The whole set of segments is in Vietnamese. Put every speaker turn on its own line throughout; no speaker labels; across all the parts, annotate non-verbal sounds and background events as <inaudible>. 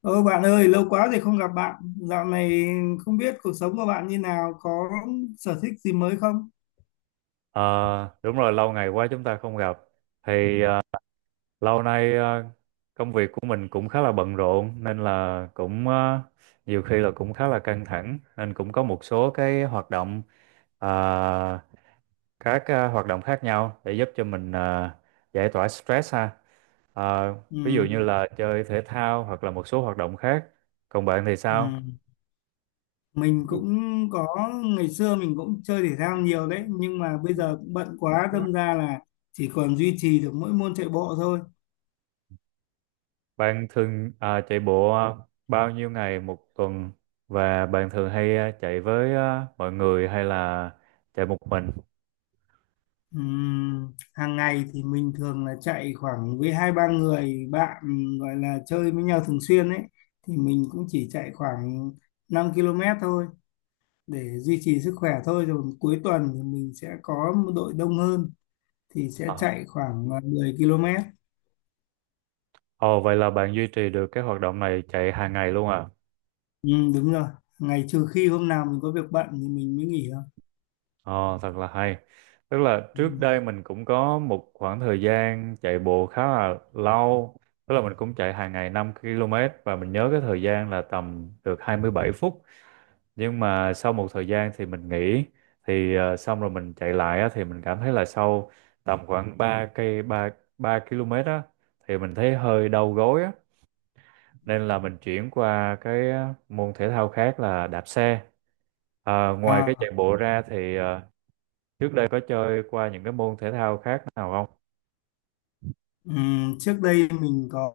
Ơ bạn ơi, lâu quá rồi không gặp bạn. Dạo này không biết cuộc sống của bạn như nào, có sở thích gì mới không?
Ờ, đúng rồi, lâu ngày quá chúng ta không gặp. Thì lâu nay, công việc của mình cũng khá là bận rộn nên là cũng nhiều khi là cũng khá là căng thẳng, nên cũng có một số cái hoạt động ờ, các ờ, hoạt động khác nhau để giúp cho mình giải tỏa stress ha. Ờ,
Ừ,
ví dụ như là chơi thể thao hoặc là một số hoạt động khác. Còn bạn thì
ừ.
sao?
Mình cũng có, ngày xưa mình cũng chơi thể thao nhiều đấy, nhưng mà bây giờ cũng bận quá, đâm ra là chỉ còn duy trì được mỗi môn chạy bộ thôi.
Bạn thường chạy bộ bao nhiêu ngày một tuần, và bạn thường hay chạy với mọi người hay là chạy một mình?
Ừ, hàng ngày thì mình thường là chạy khoảng với hai ba người bạn gọi là chơi với nhau thường xuyên ấy, thì mình cũng chỉ chạy khoảng 5 km thôi, để duy trì sức khỏe thôi. Rồi cuối tuần thì mình sẽ có một đội đông hơn thì sẽ
Ờ,
chạy khoảng 10 km.
Ồ, vậy là bạn duy trì được cái hoạt động này, chạy hàng ngày luôn à?
Ừ, đúng rồi, ngày trừ khi hôm nào mình có việc bận thì mình mới nghỉ thôi.
Ồ, thật là hay. Tức là trước đây
Ừ.
mình cũng có một khoảng thời gian chạy bộ khá là lâu. Tức là mình cũng chạy hàng ngày 5 km, và mình nhớ cái thời gian là tầm được 27 phút. Nhưng mà sau một thời gian thì mình nghỉ, thì xong rồi mình chạy lại á, thì mình cảm thấy là sau tầm khoảng 3 cây, 3 3 km á, thì mình thấy hơi đau gối á, nên là mình chuyển qua cái môn thể thao khác là đạp xe. Ngoài cái
à,
chạy bộ ra thì trước đây có chơi qua những cái môn thể thao khác nào không?
ừ, trước đây mình có,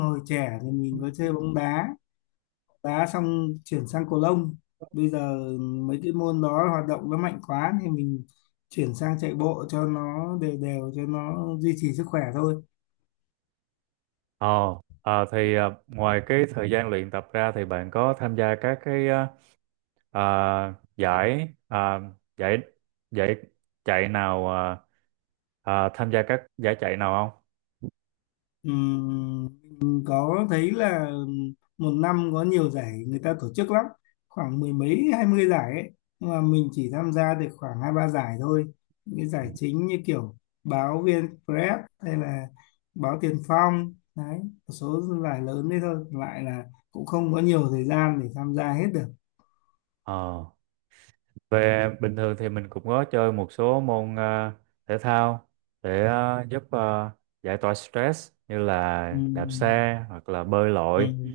hồi trẻ thì mình có chơi bóng đá, đá xong chuyển sang cầu lông. Bây giờ mấy cái môn đó hoạt động nó mạnh quá thì mình chuyển sang chạy bộ cho nó đều đều cho nó duy trì sức khỏe thôi.
Ờ, Ngoài cái thời gian luyện tập ra thì bạn có tham gia các cái ờ, Ờ, ờ, giải giải chạy nào ờ, ờ, tham gia các giải chạy nào không?
Ừm, mình có thấy là một năm có nhiều giải người ta tổ chức lắm, khoảng mười mấy hai mươi giải ấy, nhưng mà mình chỉ tham gia được khoảng hai ba giải thôi, những cái
Ừ.
giải chính như kiểu báo VnExpress hay là báo Tiền Phong đấy, một số giải lớn đấy thôi. Còn lại là cũng không có nhiều thời gian để tham gia hết được.
Ờ, về bình thường thì mình cũng có chơi một số môn thể thao để giúp giải tỏa stress, như là đạp
Ừm,
xe hoặc là bơi lội.
ừm,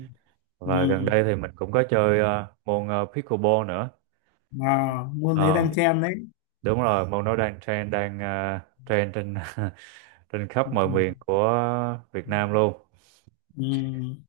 Và gần
ừm.
đây thì mình cũng có chơi môn pickleball nữa.
À, môn đấy
Ờ,
đang chen đấy.
đúng rồi, môn đó đang trend, đang trend trên <laughs> trên khắp
Ừm,
mọi miền
ừm,
của Việt Nam luôn.
ừm.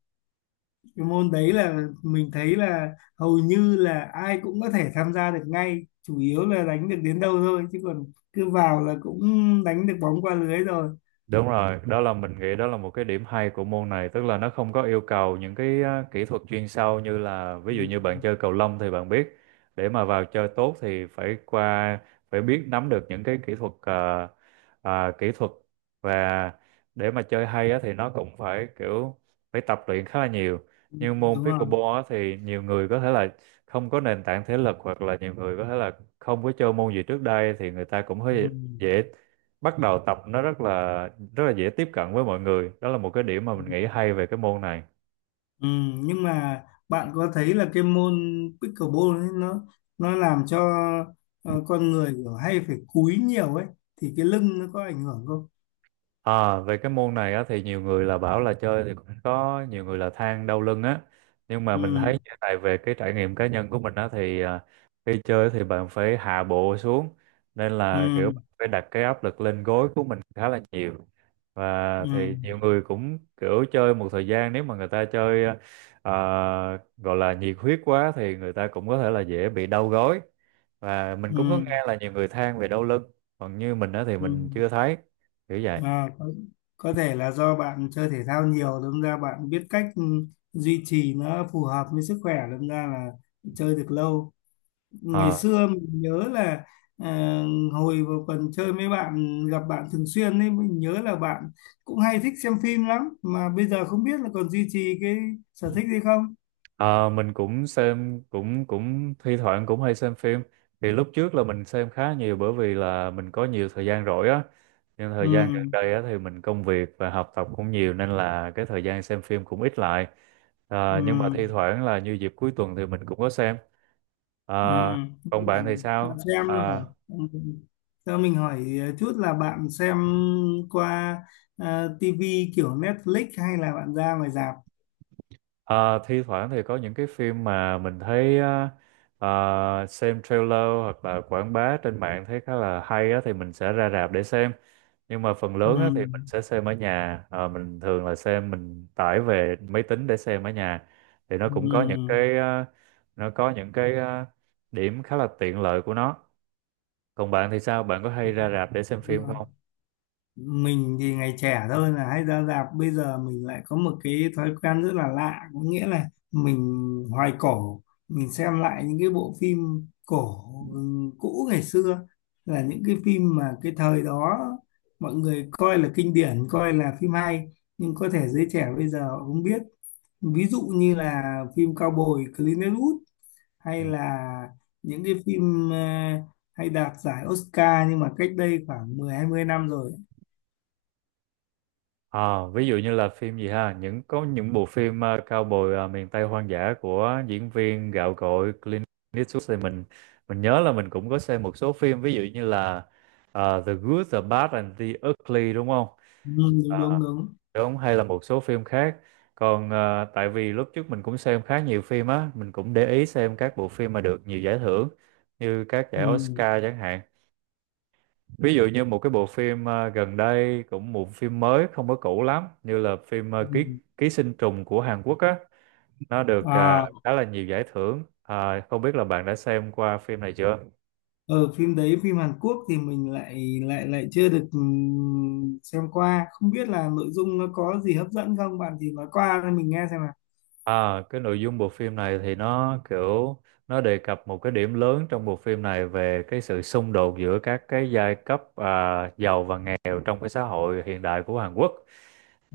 Cái môn đấy là mình thấy là hầu như là ai cũng có thể tham gia được ngay, chủ yếu là đánh được đến đâu thôi, chứ còn cứ vào là cũng đánh được bóng qua lưới rồi.
Đúng rồi, đó là mình nghĩ đó là một cái điểm hay của môn này, tức là nó không có yêu cầu những cái kỹ thuật chuyên sâu, như là
Ừ,
ví dụ như bạn chơi cầu lông thì bạn biết để mà vào chơi tốt thì phải biết nắm được những cái kỹ thuật, à, kỹ thuật và để mà chơi hay á, thì nó cũng phải kiểu, phải tập luyện khá là nhiều.
ừ,
Nhưng môn
đúng rồi.
pickleball á, thì nhiều người có thể là không có nền tảng thể lực, hoặc là nhiều người có thể là không có chơi môn gì trước đây thì người ta cũng
Ừ,
hơi dễ bắt đầu tập. Nó rất là dễ tiếp cận với mọi người, đó là một cái điểm mà mình
ừ.
nghĩ hay về cái môn này.
Ừ, nhưng mà bạn có thấy là cái môn pickleball ấy, nó làm cho con người kiểu hay phải cúi nhiều ấy, thì cái lưng nó có ảnh hưởng không?
À, về cái môn này á, thì nhiều người là bảo là chơi thì cũng có nhiều người là than đau lưng á. Nhưng mà mình thấy
Ừ,
như thế này, về cái trải nghiệm cá nhân của mình á, thì khi chơi thì bạn phải hạ bộ xuống, nên là kiểu
ừ,
bạn phải đặt cái áp lực lên gối của mình khá là nhiều. Và
ừ,
thì nhiều người cũng kiểu chơi một thời gian, nếu mà người ta chơi à, gọi là nhiệt huyết quá thì người ta cũng có thể là dễ bị đau gối. Và mình
ừ,
cũng có nghe là nhiều người than về đau lưng, còn như mình á thì
ừ.
mình chưa thấy kiểu vậy.
À, có thể là do bạn chơi thể thao nhiều, đâm ra bạn biết cách ừ, duy trì nó phù hợp với sức khỏe, đâm ra là chơi được lâu. Ngày
Ờ,
xưa mình nhớ là à, hồi vào còn chơi với bạn, gặp bạn thường xuyên ấy, mình nhớ là bạn cũng hay thích xem phim lắm, mà bây giờ không biết là còn duy trì cái sở thích gì không?
ờ, mình cũng xem, cũng cũng thi thoảng cũng hay xem phim. Thì lúc trước là mình xem khá nhiều, bởi vì là mình có nhiều thời gian rỗi á. Nhưng thời gian gần
Ừ,
đây á thì mình công việc và học tập cũng nhiều, nên là cái thời gian xem phim cũng ít lại.
ừ.
Nhưng mà thi thoảng là như dịp cuối tuần thì mình cũng có xem. Ờ,
Ừ.
còn bạn thì
Bạn, bạn
sao?
xem là
Ờ,
ừ. Cho mình hỏi chút là bạn xem qua uh, TV kiểu Netflix hay là bạn ra ngoài rạp?
Ờ, thi thoảng thì có những cái phim mà mình thấy á, ờ, xem trailer hoặc là quảng bá trên mạng thấy khá là hay á, thì mình sẽ ra rạp để xem. Nhưng mà phần
Ừ.
lớn á, thì mình sẽ xem ở nhà. Ờ, mình thường là xem, mình tải về máy tính để xem ở nhà. Thì nó
Ừ.
cũng có những cái ờ, nó có những cái ờ, điểm khá là tiện lợi của nó. Còn bạn thì sao, bạn có hay ra rạp để xem phim
Ừ,
không?
mình thì ngày trẻ thôi là hay ra rạp. Bây giờ mình lại có một cái thói quen rất là lạ, có nghĩa là mình hoài cổ, mình xem lại những cái bộ phim cổ, cũ ngày xưa, là những cái phim mà cái thời đó mọi người coi là kinh điển, coi là phim hay, nhưng có thể giới trẻ bây giờ họ không biết. Ví dụ như là phim Cao Bồi Clint Eastwood, hay
Ừ.
là những cái phim hay đạt giải Oscar nhưng mà cách đây khoảng mười hai mươi năm rồi.
À, ví dụ như là phim gì ha, có những bộ phim cao bồi miền Tây hoang dã của diễn viên gạo cội Clint Eastwood. Thì mình nhớ là mình cũng có xem một số phim, ví dụ như là The Good, The Bad and The Ugly, đúng không?
Ừ,
À,
đúng đúng đúng.
đúng, hay là một số phim khác. Còn tại vì lúc trước mình cũng xem khá nhiều phim á, mình cũng để ý xem các bộ phim mà được nhiều giải thưởng, như các giải
Ừ,
Oscar chẳng hạn. Ví dụ như một cái bộ phim gần đây, cũng một phim mới không có cũ lắm, như là phim ờ, ký
ừ.
ký sinh trùng của Hàn Quốc á. Nó được
À,
khá là nhiều giải thưởng. Không biết là bạn đã xem qua phim này chưa?
ở phim đấy, phim Hàn Quốc thì mình lại lại lại chưa được ừ, xem qua, không biết là nội dung nó có gì hấp dẫn không, bạn thì nói qua cho mình nghe xem nào.
Cái nội dung bộ phim này thì nó kiểu nó đề cập một cái điểm lớn trong bộ phim này về cái sự xung đột giữa các cái giai cấp, giàu và nghèo trong cái xã hội hiện đại của Hàn Quốc.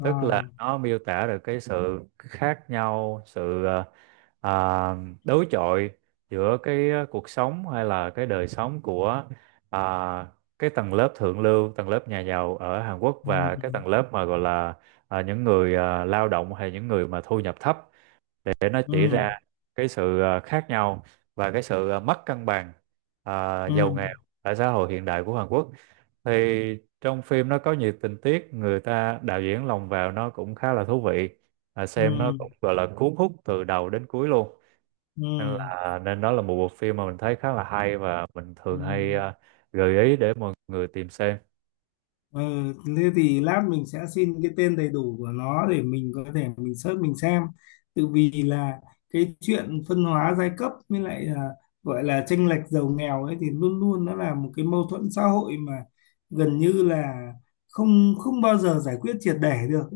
Tức là nó miêu tả được cái sự khác nhau, sự à, đối chọi giữa cái cuộc sống hay là cái đời sống của à, cái tầng lớp thượng lưu, tầng lớp nhà giàu ở Hàn Quốc, và cái
ừ,
tầng lớp mà gọi là những người lao động hay những người mà thu nhập thấp. Để nó
ừ,
chỉ ra cái sự khác nhau và cái sự mất cân bằng
ừ,
giàu nghèo ở xã hội hiện đại của Hàn Quốc. Thì trong phim nó có nhiều tình tiết người ta đạo diễn lồng vào, nó cũng khá là thú vị.
ừ,
Xem nó cũng gọi là cuốn hút từ đầu đến cuối luôn. nên
ừ,
là nên đó là một bộ phim mà mình thấy khá là hay, và mình
ừ.
thường hay gợi ý để mọi người tìm xem.
Ờ, thế thì lát mình sẽ xin cái tên đầy đủ của nó để mình có thể mình search mình xem. Tự vì là cái chuyện phân hóa giai cấp với lại là gọi là chênh lệch giàu nghèo ấy thì luôn luôn nó là một cái mâu thuẫn xã hội mà gần như là không không bao giờ giải quyết triệt để được.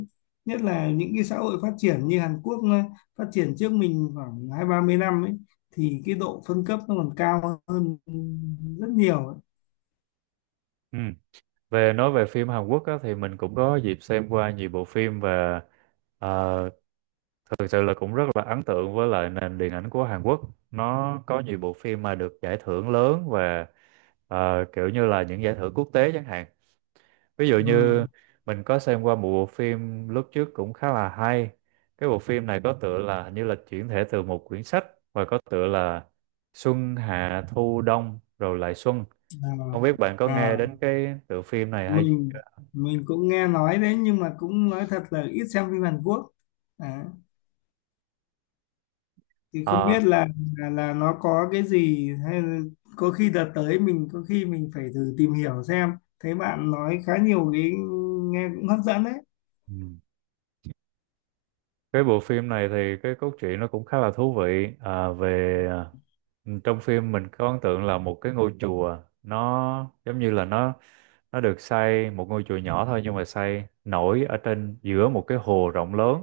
Nhất là những cái xã hội phát triển như Hàn Quốc, nó phát triển trước mình khoảng hai ba mươi năm ấy, thì cái độ phân cấp nó còn cao hơn rất nhiều ấy.
Ừ. Nói về phim Hàn Quốc á, thì mình cũng có dịp xem qua nhiều bộ phim và ờ, thực sự là cũng rất là ấn tượng với lại nền điện ảnh của Hàn Quốc. Nó có nhiều bộ phim mà được giải thưởng lớn, và kiểu như là những giải thưởng quốc tế chẳng hạn. Ví dụ
Ừ.
như mình có xem qua một bộ phim lúc trước cũng khá là hay. Cái bộ phim này có tựa là, hình như là chuyển thể từ một quyển sách, và có tựa là Xuân Hạ Thu Đông rồi lại Xuân.
À.
Không biết bạn có nghe
À,
đến cái tựa phim này hay
mình
chưa?
mình cũng nghe nói đấy, nhưng mà cũng nói thật là ít xem phim Hàn Quốc, à, thì không
Ờ.
biết là nó có cái gì hay, là có khi đợt tới mình có khi mình phải thử tìm hiểu xem. Thấy bạn nói khá nhiều, cái nghe cũng hấp dẫn đấy.
Ừ. Cái bộ phim này thì cái cốt truyện nó cũng khá là thú vị. Trong phim mình có ấn tượng là một cái ngôi chùa, nó giống như là nó được xây, một ngôi chùa nhỏ thôi nhưng mà xây nổi ở trên giữa một cái hồ rộng lớn,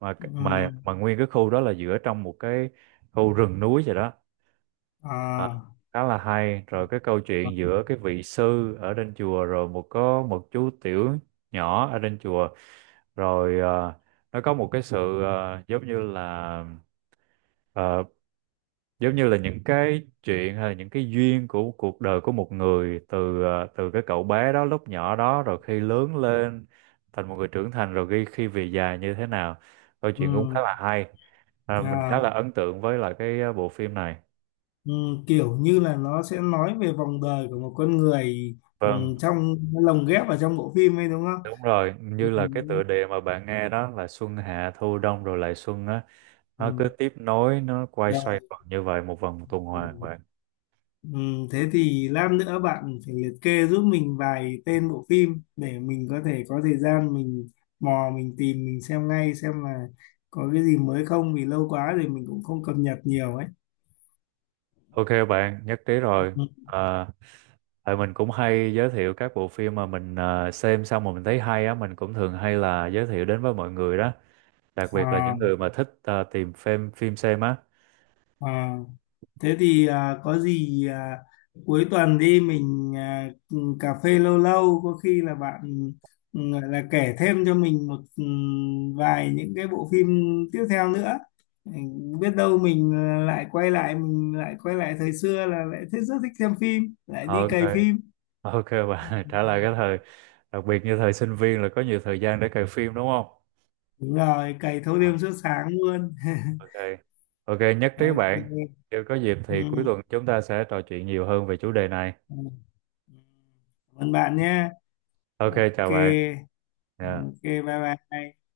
mà
Ừ.
mà nguyên cái khu đó là giữa trong một cái khu rừng núi vậy đó. à,
À,
Khá là hay. Rồi cái câu chuyện giữa cái vị sư ở trên chùa, rồi có một chú tiểu nhỏ ở trên chùa. Rồi nó có một cái sự ờ, giống như là những cái chuyện, hay là những cái duyên của cuộc đời của một người, từ cái cậu bé đó lúc nhỏ đó, rồi khi lớn lên thành một người trưởng thành, rồi khi khi về già như thế nào. Câu chuyện cũng khá
ừ.
là hay. Mình khá
À,
là ấn tượng với lại cái bộ phim này.
ừ, kiểu như là nó sẽ nói về vòng đời của một con người, ừ,
Vâng.
trong lồng ghép vào trong bộ phim ấy đúng không?
Đúng rồi,
Ừ.
như là cái tựa đề mà bạn nghe đó là Xuân Hạ Thu Đông rồi lại Xuân á. Nó cứ
Ừ.
tiếp nối, nó quay
Ừ,
xoay vòng như vậy, một vòng tuần hoàn
rồi.
vậy.
Ừ, thế thì lát nữa bạn phải liệt kê giúp mình vài tên bộ phim để mình có thể có thời gian mình mò mình tìm mình xem ngay, xem là có cái gì mới không, vì lâu quá thì mình cũng không cập nhật nhiều ấy.
Ok bạn, nhất trí rồi.
Ừ.
À, tại mình cũng hay giới thiệu các bộ phim mà mình xem xong mà mình thấy hay á, mình cũng thường hay là giới thiệu đến với mọi người đó. Đặc biệt là những
À,
người mà thích tìm phim phim xem á.
à. Thế thì à, có gì à, cuối tuần đi mình à, cà phê lâu lâu, có khi là bạn ừ, gọi là kể thêm cho mình một ừ, vài những cái bộ phim tiếp theo nữa. Ừ, biết đâu mình à, lại quay lại, mình lại quay lại thời xưa là lại thích, rất thích xem phim, lại đi
Ok,
cày phim.
ok bạn, <laughs> trả lại cái thời. Đặc biệt như thời sinh viên là có nhiều thời gian để cày phim, đúng không?
Đúng rồi, cày thâu
À,
đêm suốt sáng luôn. <laughs>
ok, ok nhất trí bạn.
Ok.
Nếu có dịp thì cuối
Ừ,
tuần chúng ta sẽ trò chuyện nhiều hơn về chủ đề này.
ừ. Cảm ơn bạn nhé.
Ok,
Ok.
chào bạn.
Ok,
Dạ.
bye bye.